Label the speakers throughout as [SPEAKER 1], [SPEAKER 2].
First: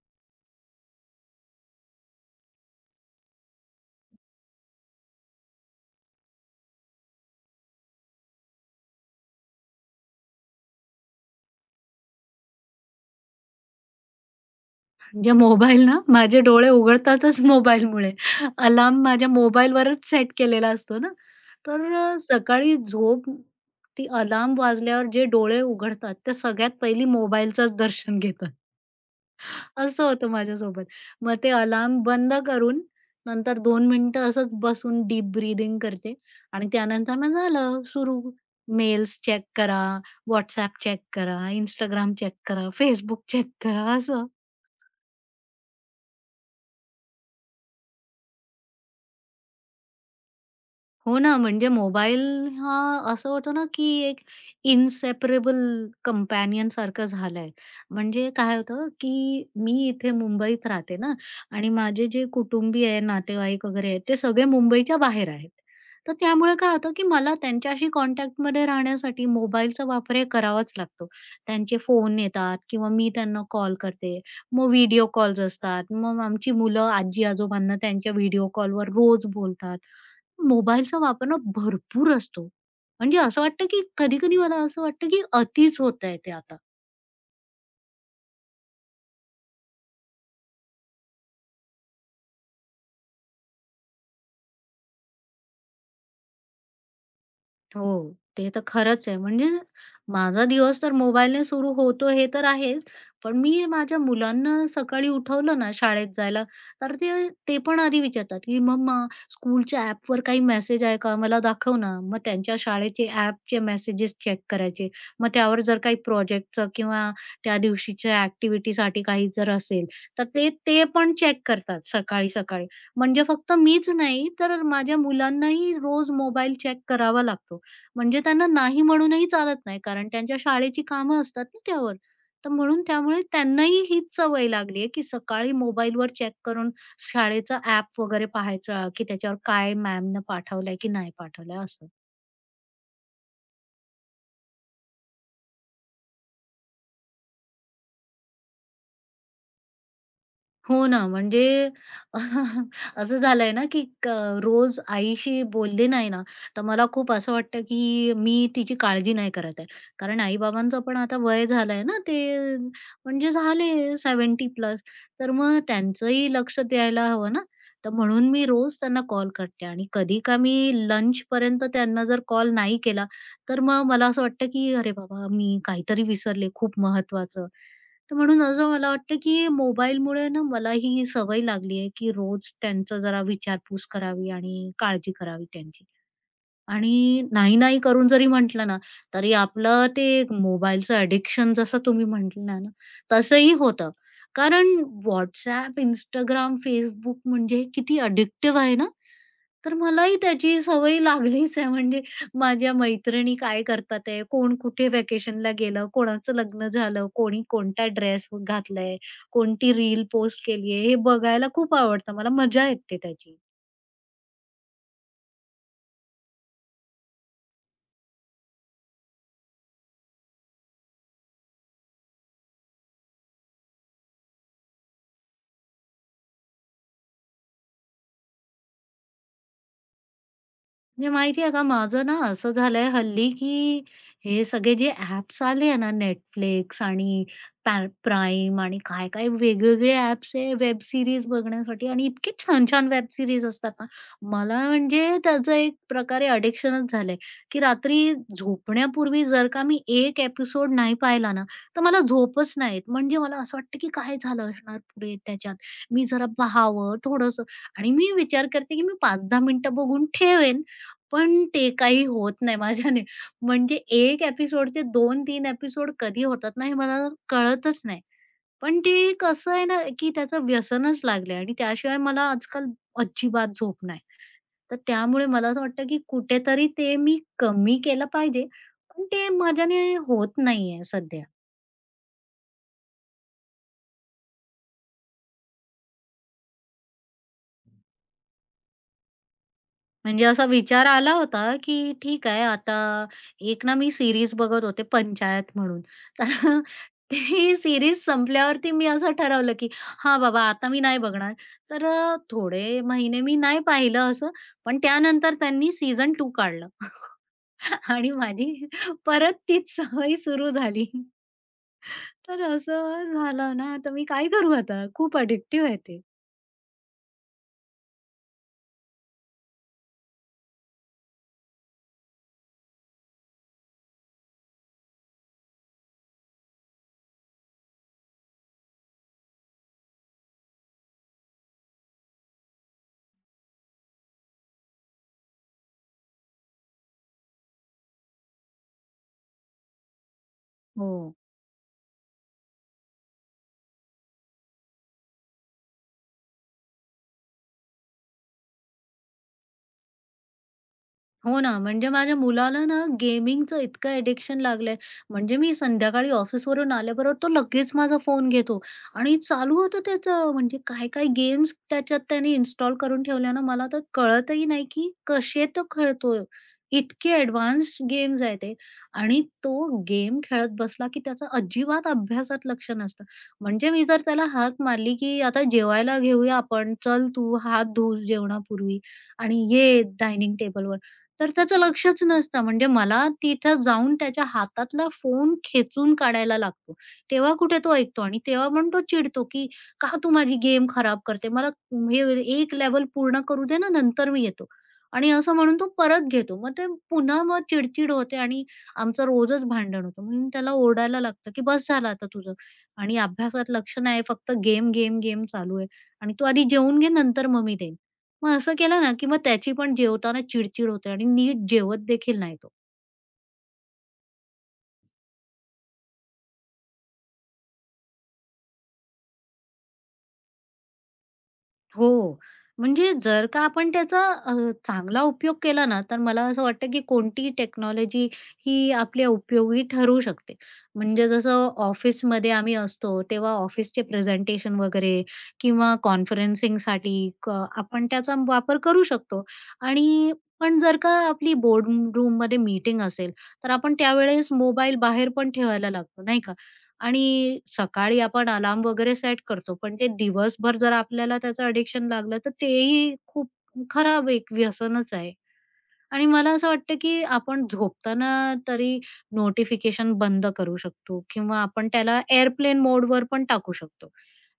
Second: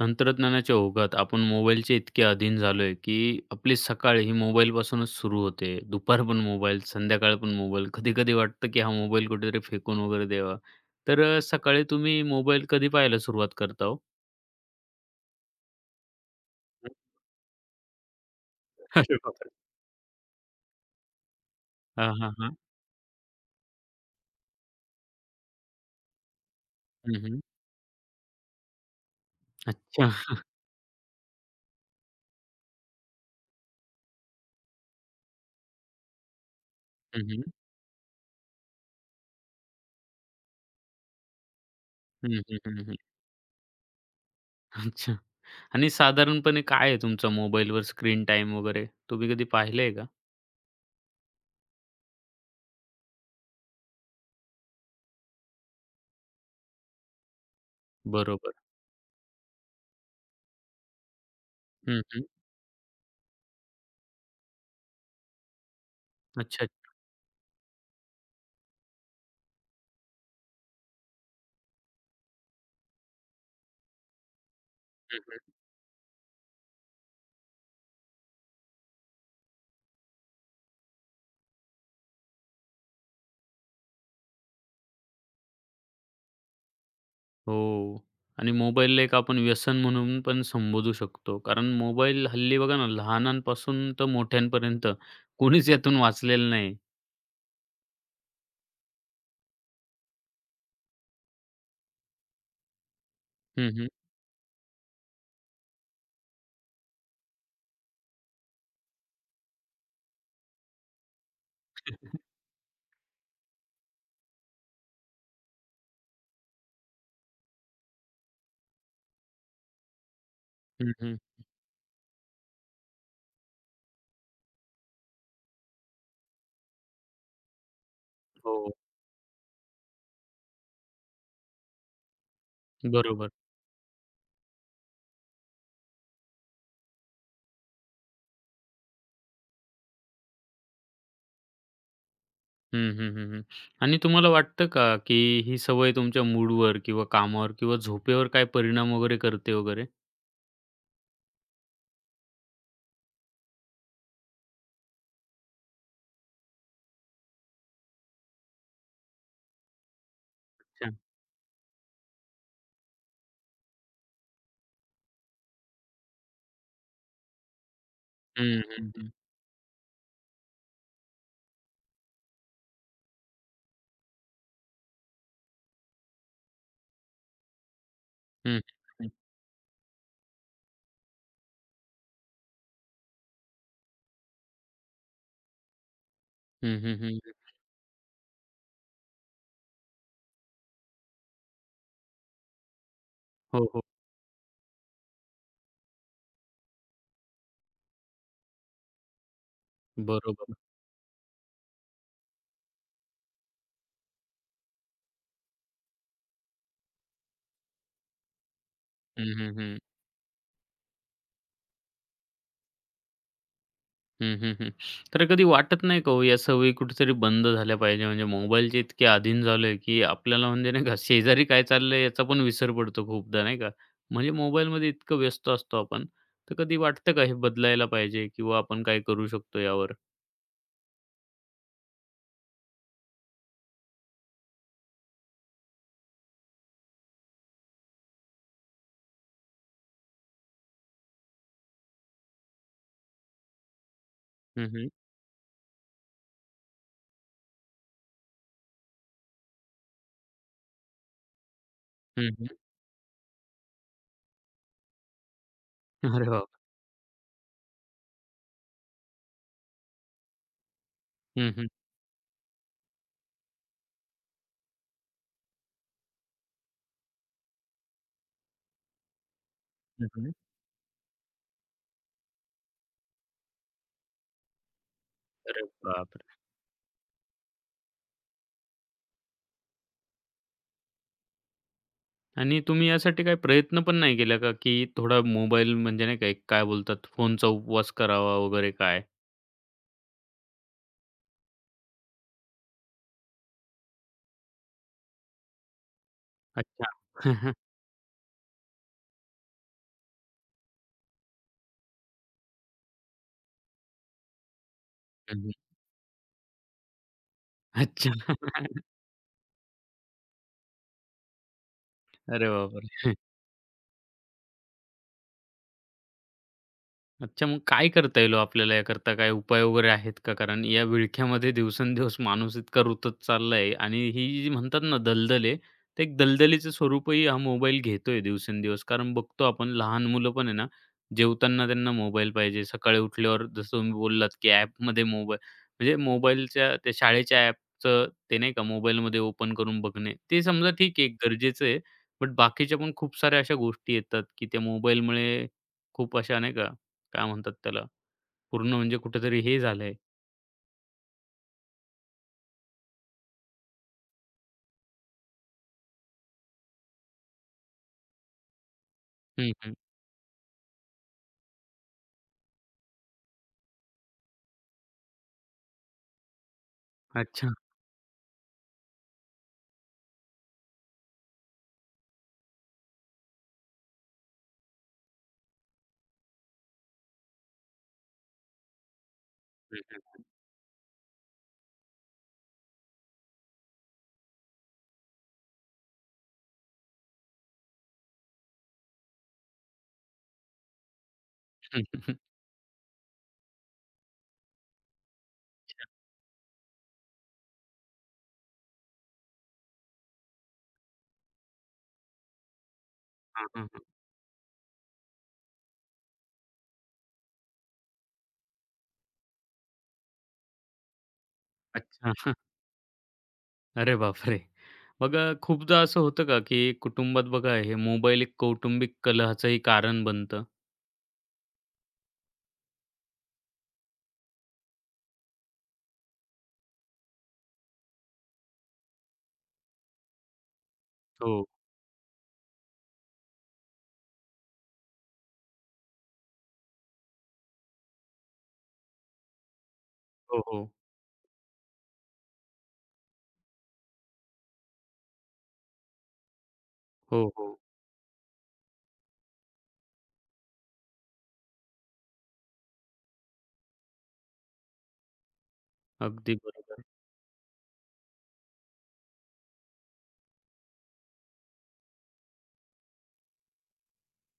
[SPEAKER 1] तंत्रज्ञानाच्या ओघात आपण मोबाईलचे इतके अधीन झालोय, की आपली सकाळ ही मोबाईलपासूनच सुरू होते. दुपार पण मोबाईल, संध्याकाळ पण मोबाईल. कधी-कधी वाटतं, की हा मोबाईल कुठेतरी फेकून वगैरे द्यावा. तर सकाळी तुम्ही मोबाईल कधी पाहायला सुरुवात करता हो?
[SPEAKER 2] म्हणजे मोबाईल ना माझे डोळे उघडतातच मोबाईलमुळे. अलार्म
[SPEAKER 1] अरे
[SPEAKER 2] माझ्या
[SPEAKER 1] बापरे!
[SPEAKER 2] मोबाईलवरच सेट केलेला असतो ना. तर
[SPEAKER 1] हां, हां, हां.
[SPEAKER 2] सकाळी झोप ती अलार्म वाजल्यावर जे डोळे उघडतात, ते सगळ्यात पहिली
[SPEAKER 1] हं, हं.
[SPEAKER 2] मोबाईलचंच दर्शन घेतात. असं
[SPEAKER 1] अच्छा.
[SPEAKER 2] होतं माझ्यासोबत. मग ते अलार्म बंद करून नंतर 2 मिनिटं असंच बसून डीप ब्रीथिंग करते आणि त्यानंतर
[SPEAKER 1] हं,
[SPEAKER 2] मग
[SPEAKER 1] हं.
[SPEAKER 2] झालं सुरू. मेल्स चेक करा, WhatsApp चेक करा, Instagram
[SPEAKER 1] हं,
[SPEAKER 2] चेक
[SPEAKER 1] हं,
[SPEAKER 2] करा,
[SPEAKER 1] हं, हं.
[SPEAKER 2] Facebook चेक करा असं.
[SPEAKER 1] अच्छा. आणि साधारणपणे काय आहे तुमचा मोबाईलवर स्क्रीन टाइम वगैरे? तुम्ही कधी पाहिलंय का?
[SPEAKER 2] हो ना, म्हणजे मोबाईल हा असं होतं ना, की एक इन्सेपरेबल कंपॅनियन सारखं झालंय. म्हणजे
[SPEAKER 1] बरोबर.
[SPEAKER 2] काय होतं, की मी इथे मुंबईत राहते ना आणि
[SPEAKER 1] हं,
[SPEAKER 2] माझे
[SPEAKER 1] हं.
[SPEAKER 2] जे कुटुंबीय आहे, नातेवाईक वगैरे आहेत, ते सगळे मुंबईच्या बाहेर आहेत. तर त्यामुळे
[SPEAKER 1] अच्छा.
[SPEAKER 2] काय होतं, की मला त्यांच्याशी कॉन्टॅक्टमध्ये राहण्यासाठी मोबाईलचा वापर हे करावाच लागतो. त्यांचे फोन येतात किंवा मी त्यांना कॉल करते. मग व्हिडिओ कॉल्स असतात. मग आमची मुलं आजी-आजोबांना त्यांच्या व्हिडिओ कॉलवर रोज बोलतात. मोबाईलचा वापर ना भरपूर असतो. म्हणजे असं वाटतं की कधी-कधी मला असं वाटतं की अतिच होतंय ते आता.
[SPEAKER 1] हो. आणि मोबाईलला एक आपण व्यसन म्हणून पण संबोधू शकतो. कारण मोबाईल हल्ली बघा ना, लहानांपासून तर मोठ्यांपर्यंत कोणीच यातून वाचलेलं नाही.
[SPEAKER 2] हो. ते तर खरंच आहे. म्हणजे माझा दिवस तर मोबाईलने सुरू होतो हे तर आहेच. पण मी
[SPEAKER 1] हं, हं.
[SPEAKER 2] माझ्या मुलांना सकाळी उठवलं ना शाळेत जायला, तर ते ते पण आधी विचारतात, की "मम्मा स्कूलच्या ॲपवर काही मेसेज आहे का? मला दाखव ना." मग त्यांच्या शाळेचे ॲपचे मेसेजेस चेक करायचे. मग त्यावर जर काही प्रोजेक्टचं किंवा त्या दिवशीच्या ॲक्टिव्हिटीसाठी काही जर असेल, तर ते ते
[SPEAKER 1] हं,
[SPEAKER 2] पण
[SPEAKER 1] हं.
[SPEAKER 2] चेक करतात सकाळी-सकाळी. म्हणजे फक्त मीच नाही, तर माझ्या मुलांनाही रोज मोबाईल चेक करावा लागतो. म्हणजे त्यांना
[SPEAKER 1] हो.
[SPEAKER 2] नाही म्हणूनही चालत नाही, कारण त्यांच्या शाळेची कामं असतात ना त्यावर. तर म्हणून त्यामुळे
[SPEAKER 1] बरोबर.
[SPEAKER 2] त्यांनाही हीच सवय लागली आहे, की सकाळी मोबाईलवर चेक करून शाळेचं ॲप वगैरे पाहायचं, की त्याच्यावर काय मॅमनं पाठवलंय की नाही पाठवलंय असं.
[SPEAKER 1] हं, हं, हं, हं. आणि तुम्हाला वाटतं का, की ही सवय तुमच्या मूडवर किंवा कामावर किंवा झोपेवर काय परिणाम वगैरे करते वगैरे?
[SPEAKER 2] हो ना, म्हणजे असं झालंय ना, की क रोज आईशी बोलले नाही ना, तर मला खूप असं वाटतं, की मी तिची काळजी नाही करत आहे. कारण आई-बाबांचं
[SPEAKER 1] अच्छा.
[SPEAKER 2] पण आता वय झालंय ना, ते म्हणजे झाले 70 प्लस. तर मग त्यांचंही लक्ष द्यायला हवं ना, तर म्हणून मी
[SPEAKER 1] हं,
[SPEAKER 2] रोज
[SPEAKER 1] हं,
[SPEAKER 2] त्यांना
[SPEAKER 1] हं.
[SPEAKER 2] कॉल करते आणि कधी का मी लंचपर्यंत त्यांना जर कॉल नाही केला, तर मग मला असं वाटतं, की अरे बाबा, मी काहीतरी विसरले खूप महत्त्वाचं. तर म्हणून
[SPEAKER 1] हं, हं,
[SPEAKER 2] असं मला
[SPEAKER 1] हं.
[SPEAKER 2] वाटतं की मोबाईलमुळे ना मलाही ही ही सवय लागली आहे की रोज त्यांचा जरा विचारपूस करावी आणि काळजी करावी त्यांची.
[SPEAKER 1] हं, हं, हं.
[SPEAKER 2] आणि नाही, नाही करून जरी म्हटलं ना, तरी आपलं ते मोबाईलचं ॲडिक्शन जसं तुम्ही म्हटला ना, तसंही
[SPEAKER 1] हो, हो.
[SPEAKER 2] होतं. कारण WhatsApp, Instagram, Facebook म्हणजे किती अडिक्टिव्ह आहे ना? तर मलाही
[SPEAKER 1] बरोबर.
[SPEAKER 2] त्याची सवय लागलीच आहे. म्हणजे माझ्या मैत्रिणी काय करतात आहे, कोण कुठे व्हॅकेशनला गेलं, कोणाचं लग्न झालं, कोणी कोणता ड्रेस घातलाय,
[SPEAKER 1] हं, हं,
[SPEAKER 2] कोणती
[SPEAKER 1] हं.
[SPEAKER 2] रील पोस्ट केली आहे, हे बघायला खूप आवडतं. मला मजा येते त्याची.
[SPEAKER 1] हं, हं, हं. तर कधी वाटत नाही का हो, या सवयी कुठेतरी बंद झाल्या पाहिजे? म्हणजे मोबाईलचे इतके अधीन झालोय, की आपल्याला म्हणजे नाही का शेजारी काय चाललंय याचा पण विसर पडतो खूपदा नाही का? म्हणजे मोबाईलमध्ये इतकं व्यस्त असतो आपण. तर कधी वाटतं का हे बदलायला पाहिजे किंवा आपण काय करू शकतो यावर?
[SPEAKER 2] म्हणजे माहिती आहे का, माझं ना असं झालंय हल्ली, की हे सगळे जे ॲप्स आले आहे ना Netflix आणि पॅ Prime आणि काय-काय वेगवेगळे ॲप्स आहे वेब सीरीज बघण्यासाठी आणि इतकी छान-छान वेब सीरीज असतात ना, मला
[SPEAKER 1] हं, हं.
[SPEAKER 2] म्हणजे त्याचं एक प्रकारे अडिक्शनच झालंय, की रात्री झोपण्यापूर्वी जर का मी एक एपिसोड नाही पाहिला ना, तर मला
[SPEAKER 1] हं,
[SPEAKER 2] झोपच
[SPEAKER 1] हं.
[SPEAKER 2] नाही येत. म्हणजे मला असं वाटतं, की काय झालं असणार पुढे त्याच्यात? मी जरा
[SPEAKER 1] अरे बाप!
[SPEAKER 2] पाहावं थोडंसं आणि मी विचार करते, की मी 5-10 मिनिटं बघून ठेवेन. पण
[SPEAKER 1] हं, हं.
[SPEAKER 2] ते काही होत नाही माझ्याने. म्हणजे 1 एपिसोडचे 2-3 एपिसोड कधी होतात ना, हे मला कळतच नाही. पण ते कसं आहे ना,
[SPEAKER 1] हं,
[SPEAKER 2] की
[SPEAKER 1] हं.
[SPEAKER 2] त्याचं व्यसनच लागलंय आणि त्याशिवाय मला आजकाल अजिबात झोप नाही. तर त्यामुळे मला असं
[SPEAKER 1] अरे
[SPEAKER 2] वाटतं, की
[SPEAKER 1] बापरे!
[SPEAKER 2] कुठेतरी ते मी कमी केलं पाहिजे, पण ते माझ्याने होत नाहीये सध्या.
[SPEAKER 1] आणि तुम्ही यासाठी काही प्रयत्न पण नाही केला का, की थोडा मोबाईल म्हणजे नाही का काय बोलतात फोनचा उपवास करावा वगैरे काय?
[SPEAKER 2] म्हणजे असा विचार आला होता, की ठीक आहे आता एक ना मी सीरीज बघत होते पंचायत म्हणून. तर
[SPEAKER 1] अच्छा.
[SPEAKER 2] ती सीरीज संपल्यावरती मी असं ठरवलं, की हां बाबा आता मी नाही बघणार. तर थोडे महिने मी नाही पाहिलं असं, पण त्यानंतर
[SPEAKER 1] हं,
[SPEAKER 2] त्यांनी सीझन 2 काढलं
[SPEAKER 1] अच्छा.
[SPEAKER 2] आणि माझी परत तीच सवय सुरू झाली. तर
[SPEAKER 1] अरे
[SPEAKER 2] असं
[SPEAKER 1] बापरे!
[SPEAKER 2] झालं ना, तर मी काय करू आता? खूप अडिक्टिव्ह आहे ते.
[SPEAKER 1] अच्छा, मग काय करता येईल हो आपल्याला याकरता काही उपाय वगैरे आहेत का? कारण या विळख्यामध्ये दिवसेंदिवस माणूस इतका रुतत चाललाय आणि ही जी म्हणतात ना दलदल आहे, तर एक दलदलीचं स्वरूपही हा मोबाईल घेतोय दिवसेंदिवस. कारण बघतो आपण लहान मुलं पण आहे ना, जेवताना त्यांना मोबाईल पाहिजे. सकाळी उठल्यावर जसं तुम्ही बोललात, की ॲपमध्ये मोबाईल म्हणजे मोबाईलच्या त्या शाळेच्या ॲपचं ते नाही का मोबाईलमध्ये ओपन करून बघणे. ते समजा
[SPEAKER 2] हो.
[SPEAKER 1] ठीक आहे, गरजेचं आहे. बट बाकीच्या पण खूप साऱ्या अशा गोष्टी येतात, की त्या मोबाईलमुळे खूप अशा नाही का काय म्हणतात त्याला, पूर्ण म्हणजे कुठेतरी हे झालंय.
[SPEAKER 2] हो ना, म्हणजे माझ्या मुलाला ना गेमिंगचं इतकं ॲडिक्शन लागलंय. म्हणजे मी संध्याकाळी ऑफिसवरून आल्याबरोबर तो लगेच माझा फोन घेतो आणि
[SPEAKER 1] हं,
[SPEAKER 2] चालू
[SPEAKER 1] हं.
[SPEAKER 2] होतं त्याचं. म्हणजे काय-काय गेम्स त्याच्यात त्याने इन्स्टॉल करून ठेवल्या ना, मला तर कळतही नाही की कसे तो खेळतोय. इतके
[SPEAKER 1] अच्छा.
[SPEAKER 2] ॲडव्हान्स गेम्स आहेत ते आणि तो गेम खेळत बसला की त्याचा अजिबात अभ्यासात लक्ष नसतं. म्हणजे मी जर त्याला हाक मारली की "आता जेवायला घेऊया आपण. चल तू हात धु जेवणापूर्वी आणि
[SPEAKER 1] हं,
[SPEAKER 2] ये
[SPEAKER 1] हं.
[SPEAKER 2] डायनिंग टेबलवर." तर त्याचं लक्षच नसतं. म्हणजे मला तिथं जाऊन त्याच्या हातातला फोन खेचून काढायला लागतो. तेव्हा कुठे तो ऐकतो आणि तेव्हा पण तो चिडतो, की "का तू माझी गेम खराब करते? मला हे एक लेवल पूर्ण करू दे ना, नंतर मी येतो." आणि असं म्हणून तो परत घेतो. मग ते पुन्हा मग चिडचिड होते आणि आमचं रोजच भांडण होतं. म्हणून त्याला ओरडायला लागतं, की "बस झालं आता तुझं आणि
[SPEAKER 1] हां,
[SPEAKER 2] अभ्यासात
[SPEAKER 1] हां,
[SPEAKER 2] लक्ष
[SPEAKER 1] हां.
[SPEAKER 2] नाही, फक्त गेम, गेम, गेम चालू आहे आणि तू आधी जेवून घे, नंतर मग मी देईन." मग असं केलं ना, की मग त्याची पण जेवताना चिडचिड होते आणि नीट जेवत देखील
[SPEAKER 1] अच्छा.
[SPEAKER 2] नाही तो.
[SPEAKER 1] अरे बापरे! मग खूपदा असं होतं का, की कुटुंबात बघा हे मोबाईल एक कौटुंबिक कलहाचंही कारण बनतं?
[SPEAKER 2] हो. म्हणजे जर का आपण त्याचा अ, चांगला उपयोग केला ना, तर मला असं वाटतं, की कोणतीही टेक्नॉलॉजी ही आपल्या उपयोगी ठरू शकते. म्हणजे
[SPEAKER 1] हो.
[SPEAKER 2] जसं ऑफिसमध्ये आम्ही असतो, तेव्हा ऑफिसचे प्रेझेंटेशन वगैरे किंवा कॉन्फरन्सिंगसाठी आपण त्याचा वापर करू शकतो आणि
[SPEAKER 1] हो,
[SPEAKER 2] पण
[SPEAKER 1] हो.
[SPEAKER 2] जर का आपली बोर्ड रूममध्ये मीटिंग असेल, तर आपण त्यावेळेस मोबाईल बाहेर पण ठेवायला लागतो, नाही का?
[SPEAKER 1] हो,
[SPEAKER 2] आणि
[SPEAKER 1] हो.
[SPEAKER 2] सकाळी आपण अलार्म वगैरे सेट करतो, पण ते दिवसभर जर आपल्याला त्याचं अडिक्शन लागलं, तर तेही खूप खराब एक व्यसनच आहे. आणि मला
[SPEAKER 1] अगदी
[SPEAKER 2] असं वाटतं,
[SPEAKER 1] बरोबर.
[SPEAKER 2] की आपण झोपताना तरी नोटिफिकेशन बंद करू शकतो किंवा आपण त्याला एअरप्लेन मोडवर पण टाकू शकतो.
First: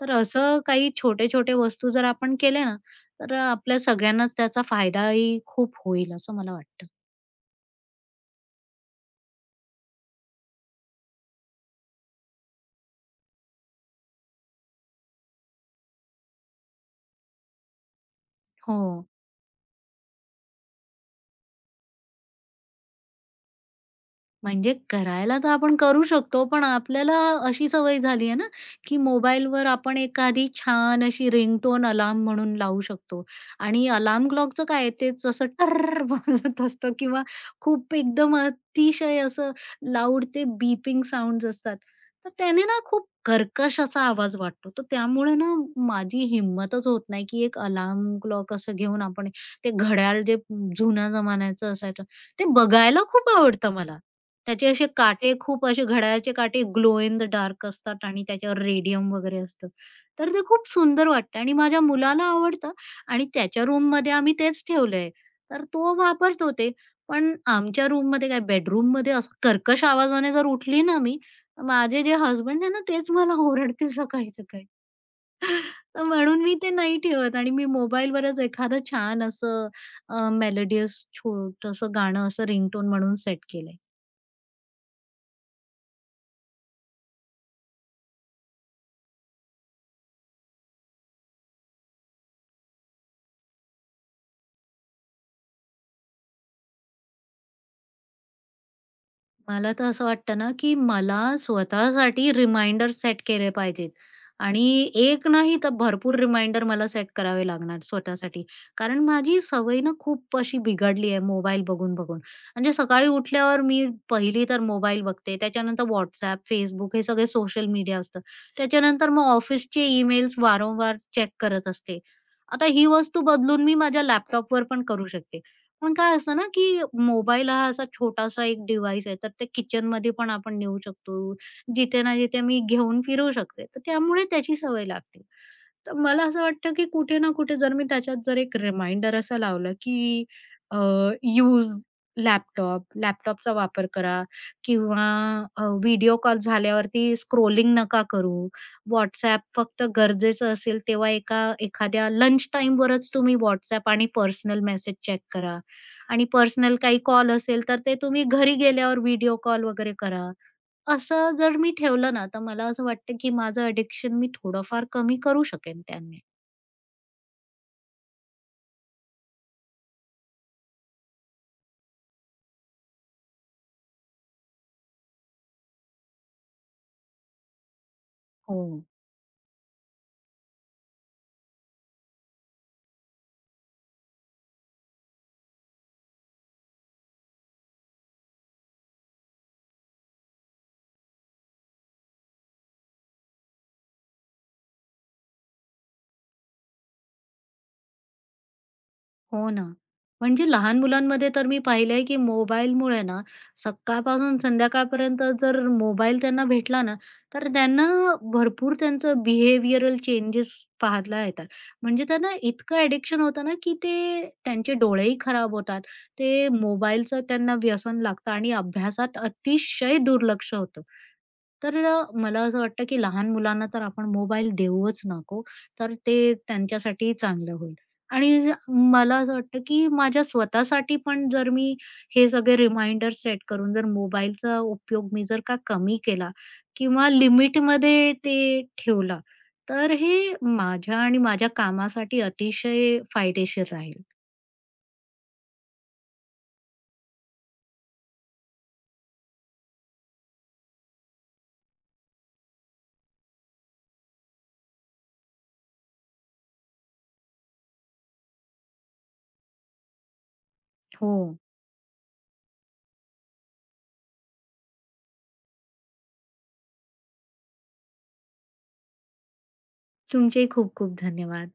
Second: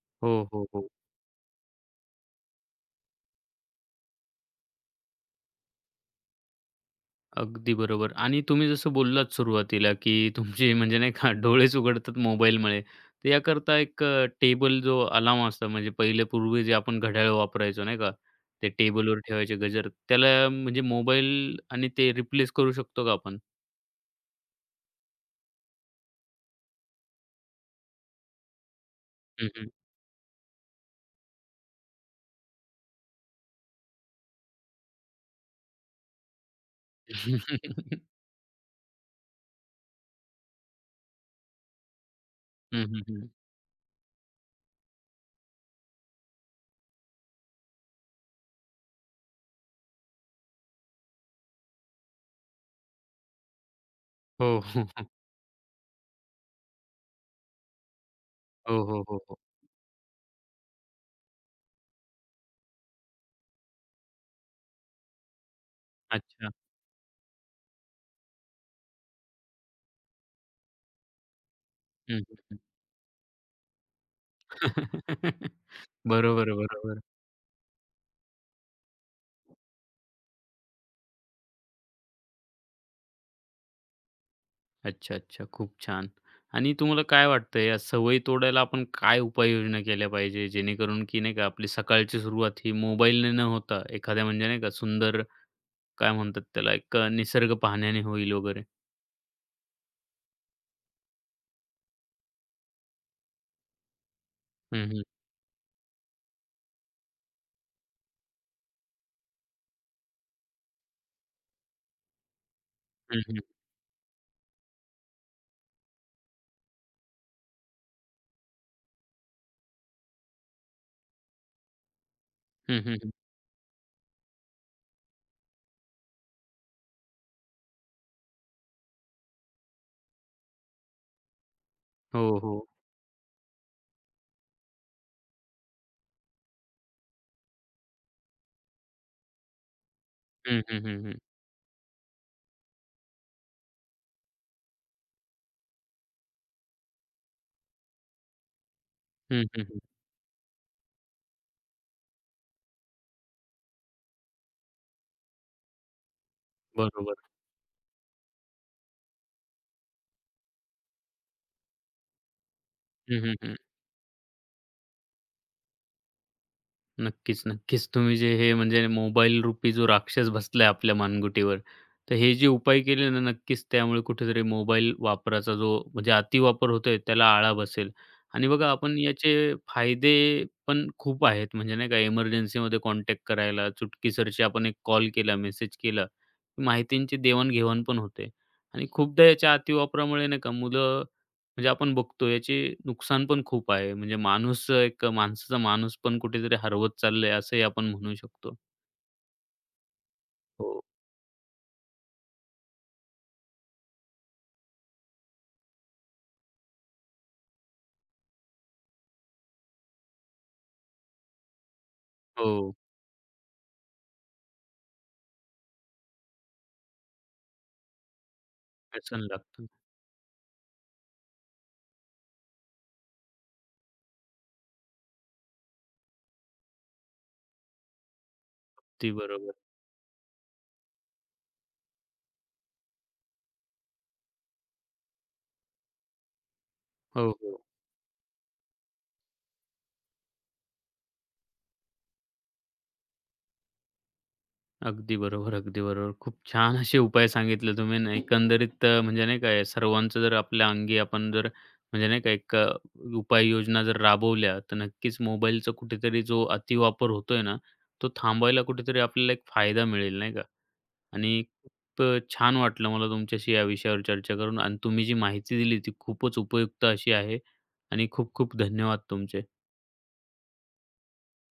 [SPEAKER 2] तर
[SPEAKER 1] हो,
[SPEAKER 2] असं
[SPEAKER 1] हो, हो.
[SPEAKER 2] काही छोटे-छोटे वस्तू जर आपण केल्या ना, तर आपल्या सगळ्यांनाच त्याचा फायदाही खूप होईल असं मला वाटतं.
[SPEAKER 1] अगदी बरोबर. आणि तुम्ही जसं बोललात सुरुवातीला, की तुमचे म्हणजे नाही का डोळेच उघडतात मोबाईलमुळे. तर याकरता एक टेबल जो अलार्म असतो म्हणजे पहिले पूर्वी जे आपण घड्याळ वापरायचो नाही का? ते
[SPEAKER 2] हो.
[SPEAKER 1] टेबलवर ठेवायचे गजर. त्याला म्हणजे मोबाईल आणि ते रिप्लेस करू शकतो का आपण?
[SPEAKER 2] म्हणजे करायला तर आपण करू शकतो, पण आपल्याला अशी सवय झाली आहे ना, की
[SPEAKER 1] हं,
[SPEAKER 2] मोबाईलवर
[SPEAKER 1] हं.
[SPEAKER 2] आपण एखादी छान अशी रिंगटोन अलार्म म्हणून लावू शकतो आणि अलार्म क्लॉकचं काय आहे, तेच असं टर्रर्र वाजत असतं किंवा खूप एकदम अतिशय असं लाऊड ते बीपिंग साउंड्स असतात. तर त्याने ना
[SPEAKER 1] हं, हं,
[SPEAKER 2] खूप
[SPEAKER 1] हं.
[SPEAKER 2] कर्कश असा आवाज वाटतो. तर त्यामुळे ना माझी हिम्मतच होत नाही, की एक अलार्म क्लॉक असं घेऊन आपण ते घड्याळ जे जुन्या जमान्याचं असायचं, ते बघायला खूप आवडतं मला.
[SPEAKER 1] हो,
[SPEAKER 2] त्याचे
[SPEAKER 1] हो,
[SPEAKER 2] असे
[SPEAKER 1] हो.
[SPEAKER 2] काटे खूप असे घड्याळाचे काटे ग्लो इन द डार्क असतात आणि त्याच्यावर
[SPEAKER 1] हो, हो,
[SPEAKER 2] रेडियम
[SPEAKER 1] हो,
[SPEAKER 2] वगैरे
[SPEAKER 1] हो.
[SPEAKER 2] असतं. तर ते खूप सुंदर वाटतं आणि माझ्या मुलाला आवडतं आणि त्याच्या रूममध्ये आम्ही तेच ठेवलंय. तर तो
[SPEAKER 1] अच्छा.
[SPEAKER 2] वापरतो ते. पण आमच्या रूममध्ये काय बेडरूममध्ये असं कर्कश आवाजाने जर उठली ना मी, तर माझे
[SPEAKER 1] हं,
[SPEAKER 2] जे
[SPEAKER 1] हं, हं.
[SPEAKER 2] हसबंड आहे ना तेच मला ओरडतील सकाळी-सकाळी. तर म्हणून
[SPEAKER 1] बरोबर,
[SPEAKER 2] मी ते नाही
[SPEAKER 1] बरोबर.
[SPEAKER 2] ठेवत आणि मी मोबाईलवरच एखादं छान असं मेलोडियस छोटंसं गाणं असं रिंगटोन म्हणून सेट केलंय.
[SPEAKER 1] अच्छा, अच्छा. खूप छान. आणि तुम्हाला काय वाटतं या सवयी तोडायला आपण काय उपाययोजना केल्या पाहिजे? जेणेकरून की नाही का आपली सकाळची सुरुवात ही मोबाईलने न होता एखाद्या म्हणजे नाही का सुंदर काय म्हणतात त्याला एक निसर्ग पाहण्याने होईल वगैरे.
[SPEAKER 2] मला तर असं वाटतं ना, की मला स्वतःसाठी रिमाइंडर सेट केले पाहिजेत आणि
[SPEAKER 1] हं, हं.
[SPEAKER 2] एक नाही तर भरपूर रिमाइंडर मला सेट करावे लागणार स्वतःसाठी. कारण माझी सवय ना खूप अशी बिघडली आहे मोबाईल बघून-बघून. म्हणजे सकाळी
[SPEAKER 1] हं, हं.
[SPEAKER 2] उठल्यावर मी पहिली तर मोबाईल बघते, त्याच्यानंतर WhatsApp, Facebook हे सगळे सोशल मीडिया असतं. त्याच्यानंतर मग ऑफिसचे ईमेल्स वारंवार चेक करत असते. आता
[SPEAKER 1] हं,
[SPEAKER 2] ही
[SPEAKER 1] हं, हं.
[SPEAKER 2] वस्तू बदलून मी माझ्या लॅपटॉपवर पण करू शकते. पण काय असतं ना, की मोबाईल हा असा छोटासा एक डिव्हाइस आहे, तर ते किचनमध्ये पण आपण नेऊ शकतो. जिथे ना
[SPEAKER 1] हो,
[SPEAKER 2] जिथे
[SPEAKER 1] हो.
[SPEAKER 2] मी घेऊन फिरू शकते. तर त्यामुळे त्याची सवय लागते. तर मला असं वाटतं, की कुठे ना कुठे जर मी त्याच्यात जर एक रिमाइंडर असा लावला, की
[SPEAKER 1] हं,
[SPEAKER 2] अ,
[SPEAKER 1] हं, हं, हं.
[SPEAKER 2] यूज लॅपटॉप, लॅपटॉपचा वापर करा किंवा व्हिडिओ कॉल झाल्यावरती स्क्रोलिंग नका करू.
[SPEAKER 1] हं,
[SPEAKER 2] WhatsApp
[SPEAKER 1] हं, हं.
[SPEAKER 2] फक्त गरजेचं असेल तेव्हा एखाद्या लंच टाईमवरच तुम्ही WhatsApp आणि पर्सनल मेसेज चेक करा आणि पर्सनल काही
[SPEAKER 1] बरोबर.
[SPEAKER 2] कॉल असेल, तर ते तुम्ही घरी गेल्यावर व्हिडिओ कॉल वगैरे करा. असं जर मी ठेवलं ना, तर मला असं वाटतं
[SPEAKER 1] हं,
[SPEAKER 2] की
[SPEAKER 1] हं, हं.
[SPEAKER 2] माझं अडिक्शन मी थोडंफार कमी करू शकेन त्याने.
[SPEAKER 1] नक्कीच, नक्कीच. तुम्ही जे हे म्हणजे मोबाईल रूपी जो राक्षस बसलाय आपल्या मानगुटीवर, तर हे जे उपाय केले ना, नक्कीच त्यामुळे कुठेतरी मोबाईल वापराचा जो म्हणजे अतिवापर होतोय त्याला आळा बसेल. आणि बघा
[SPEAKER 2] हो.
[SPEAKER 1] आपण याचे फायदे पण खूप आहेत. म्हणजे नाही का इमर्जन्सीमध्ये कॉन्टॅक्ट करायला, चुटकीसरशी आपण एक कॉल केला, मेसेज केला, माहितींची देवाण पण होते. आणि खूपदा याच्या अतिवापरामुळे नाही का मुलं म्हणजे आपण बघतो याचे नुकसान पण खूप आहे. म्हणजे माणूस एक माणसाचा माणूस पण कुठेतरी हरवत चाललाय असंही आपण म्हणू शकतो.
[SPEAKER 2] हो ना. म्हणजे
[SPEAKER 1] हो.
[SPEAKER 2] लहान मुलांमध्ये तर मी पाहिलंय, की मोबाईलमुळे ना सकाळपासून संध्याकाळपर्यंत जर मोबाईल त्यांना भेटला ना, तर त्यांना भरपूर त्यांचं बिहेवियरल चेंजेस पाहायला येतात. म्हणजे त्यांना
[SPEAKER 1] हो.
[SPEAKER 2] इतकं ॲडिक्शन होतं ना, की ते त्यांचे डोळेही खराब होतात. ते मोबाईलचं त्यांना व्यसन लागतं आणि अभ्यासात
[SPEAKER 1] व्यसन लागतं.
[SPEAKER 2] अतिशय दुर्लक्ष होतं. तर मला असं वाटतं, की लहान मुलांना तर आपण मोबाईल देऊच नको. तर ते त्यांच्यासाठी चांगलं होईल. आणि
[SPEAKER 1] अगदी
[SPEAKER 2] मला असं
[SPEAKER 1] बरोबर.
[SPEAKER 2] वाटतं, की माझ्या स्वतःसाठी पण जर मी हे सगळे रिमाइंडर सेट करून जर मोबाईलचा उपयोग मी जर का कमी केला किंवा
[SPEAKER 1] हो, हो.
[SPEAKER 2] लिमिटमध्ये ते ठेवला, तर हे माझ्या आणि माझ्या कामासाठी अतिशय फायदेशीर राहील.
[SPEAKER 1] अगदी बरोबर, अगदी बरोबर. खूप छान असे उपाय सांगितले तुम्ही ना एकंदरीत म्हणजे नाही का सर्वांचं जर आपल्या अंगी आपण जर म्हणजे नाही का एक उपाययोजना जर राबवल्या तर नक्कीच मोबाईलचा कुठेतरी जो अतिवापर होतोय ना, तो थांबवायला कुठेतरी आपल्याला एक फायदा मिळेल नाही का?
[SPEAKER 2] हो.
[SPEAKER 1] आणि खूप छान वाटलं मला तुमच्याशी या विषयावर चर्चा करून आणि तुम्ही जी माहिती दिली ती खूपच उपयुक्त अशी आहे आणि खूप खूप धन्यवाद तुमचे.
[SPEAKER 2] तुमचेही खूप खूप धन्यवाद.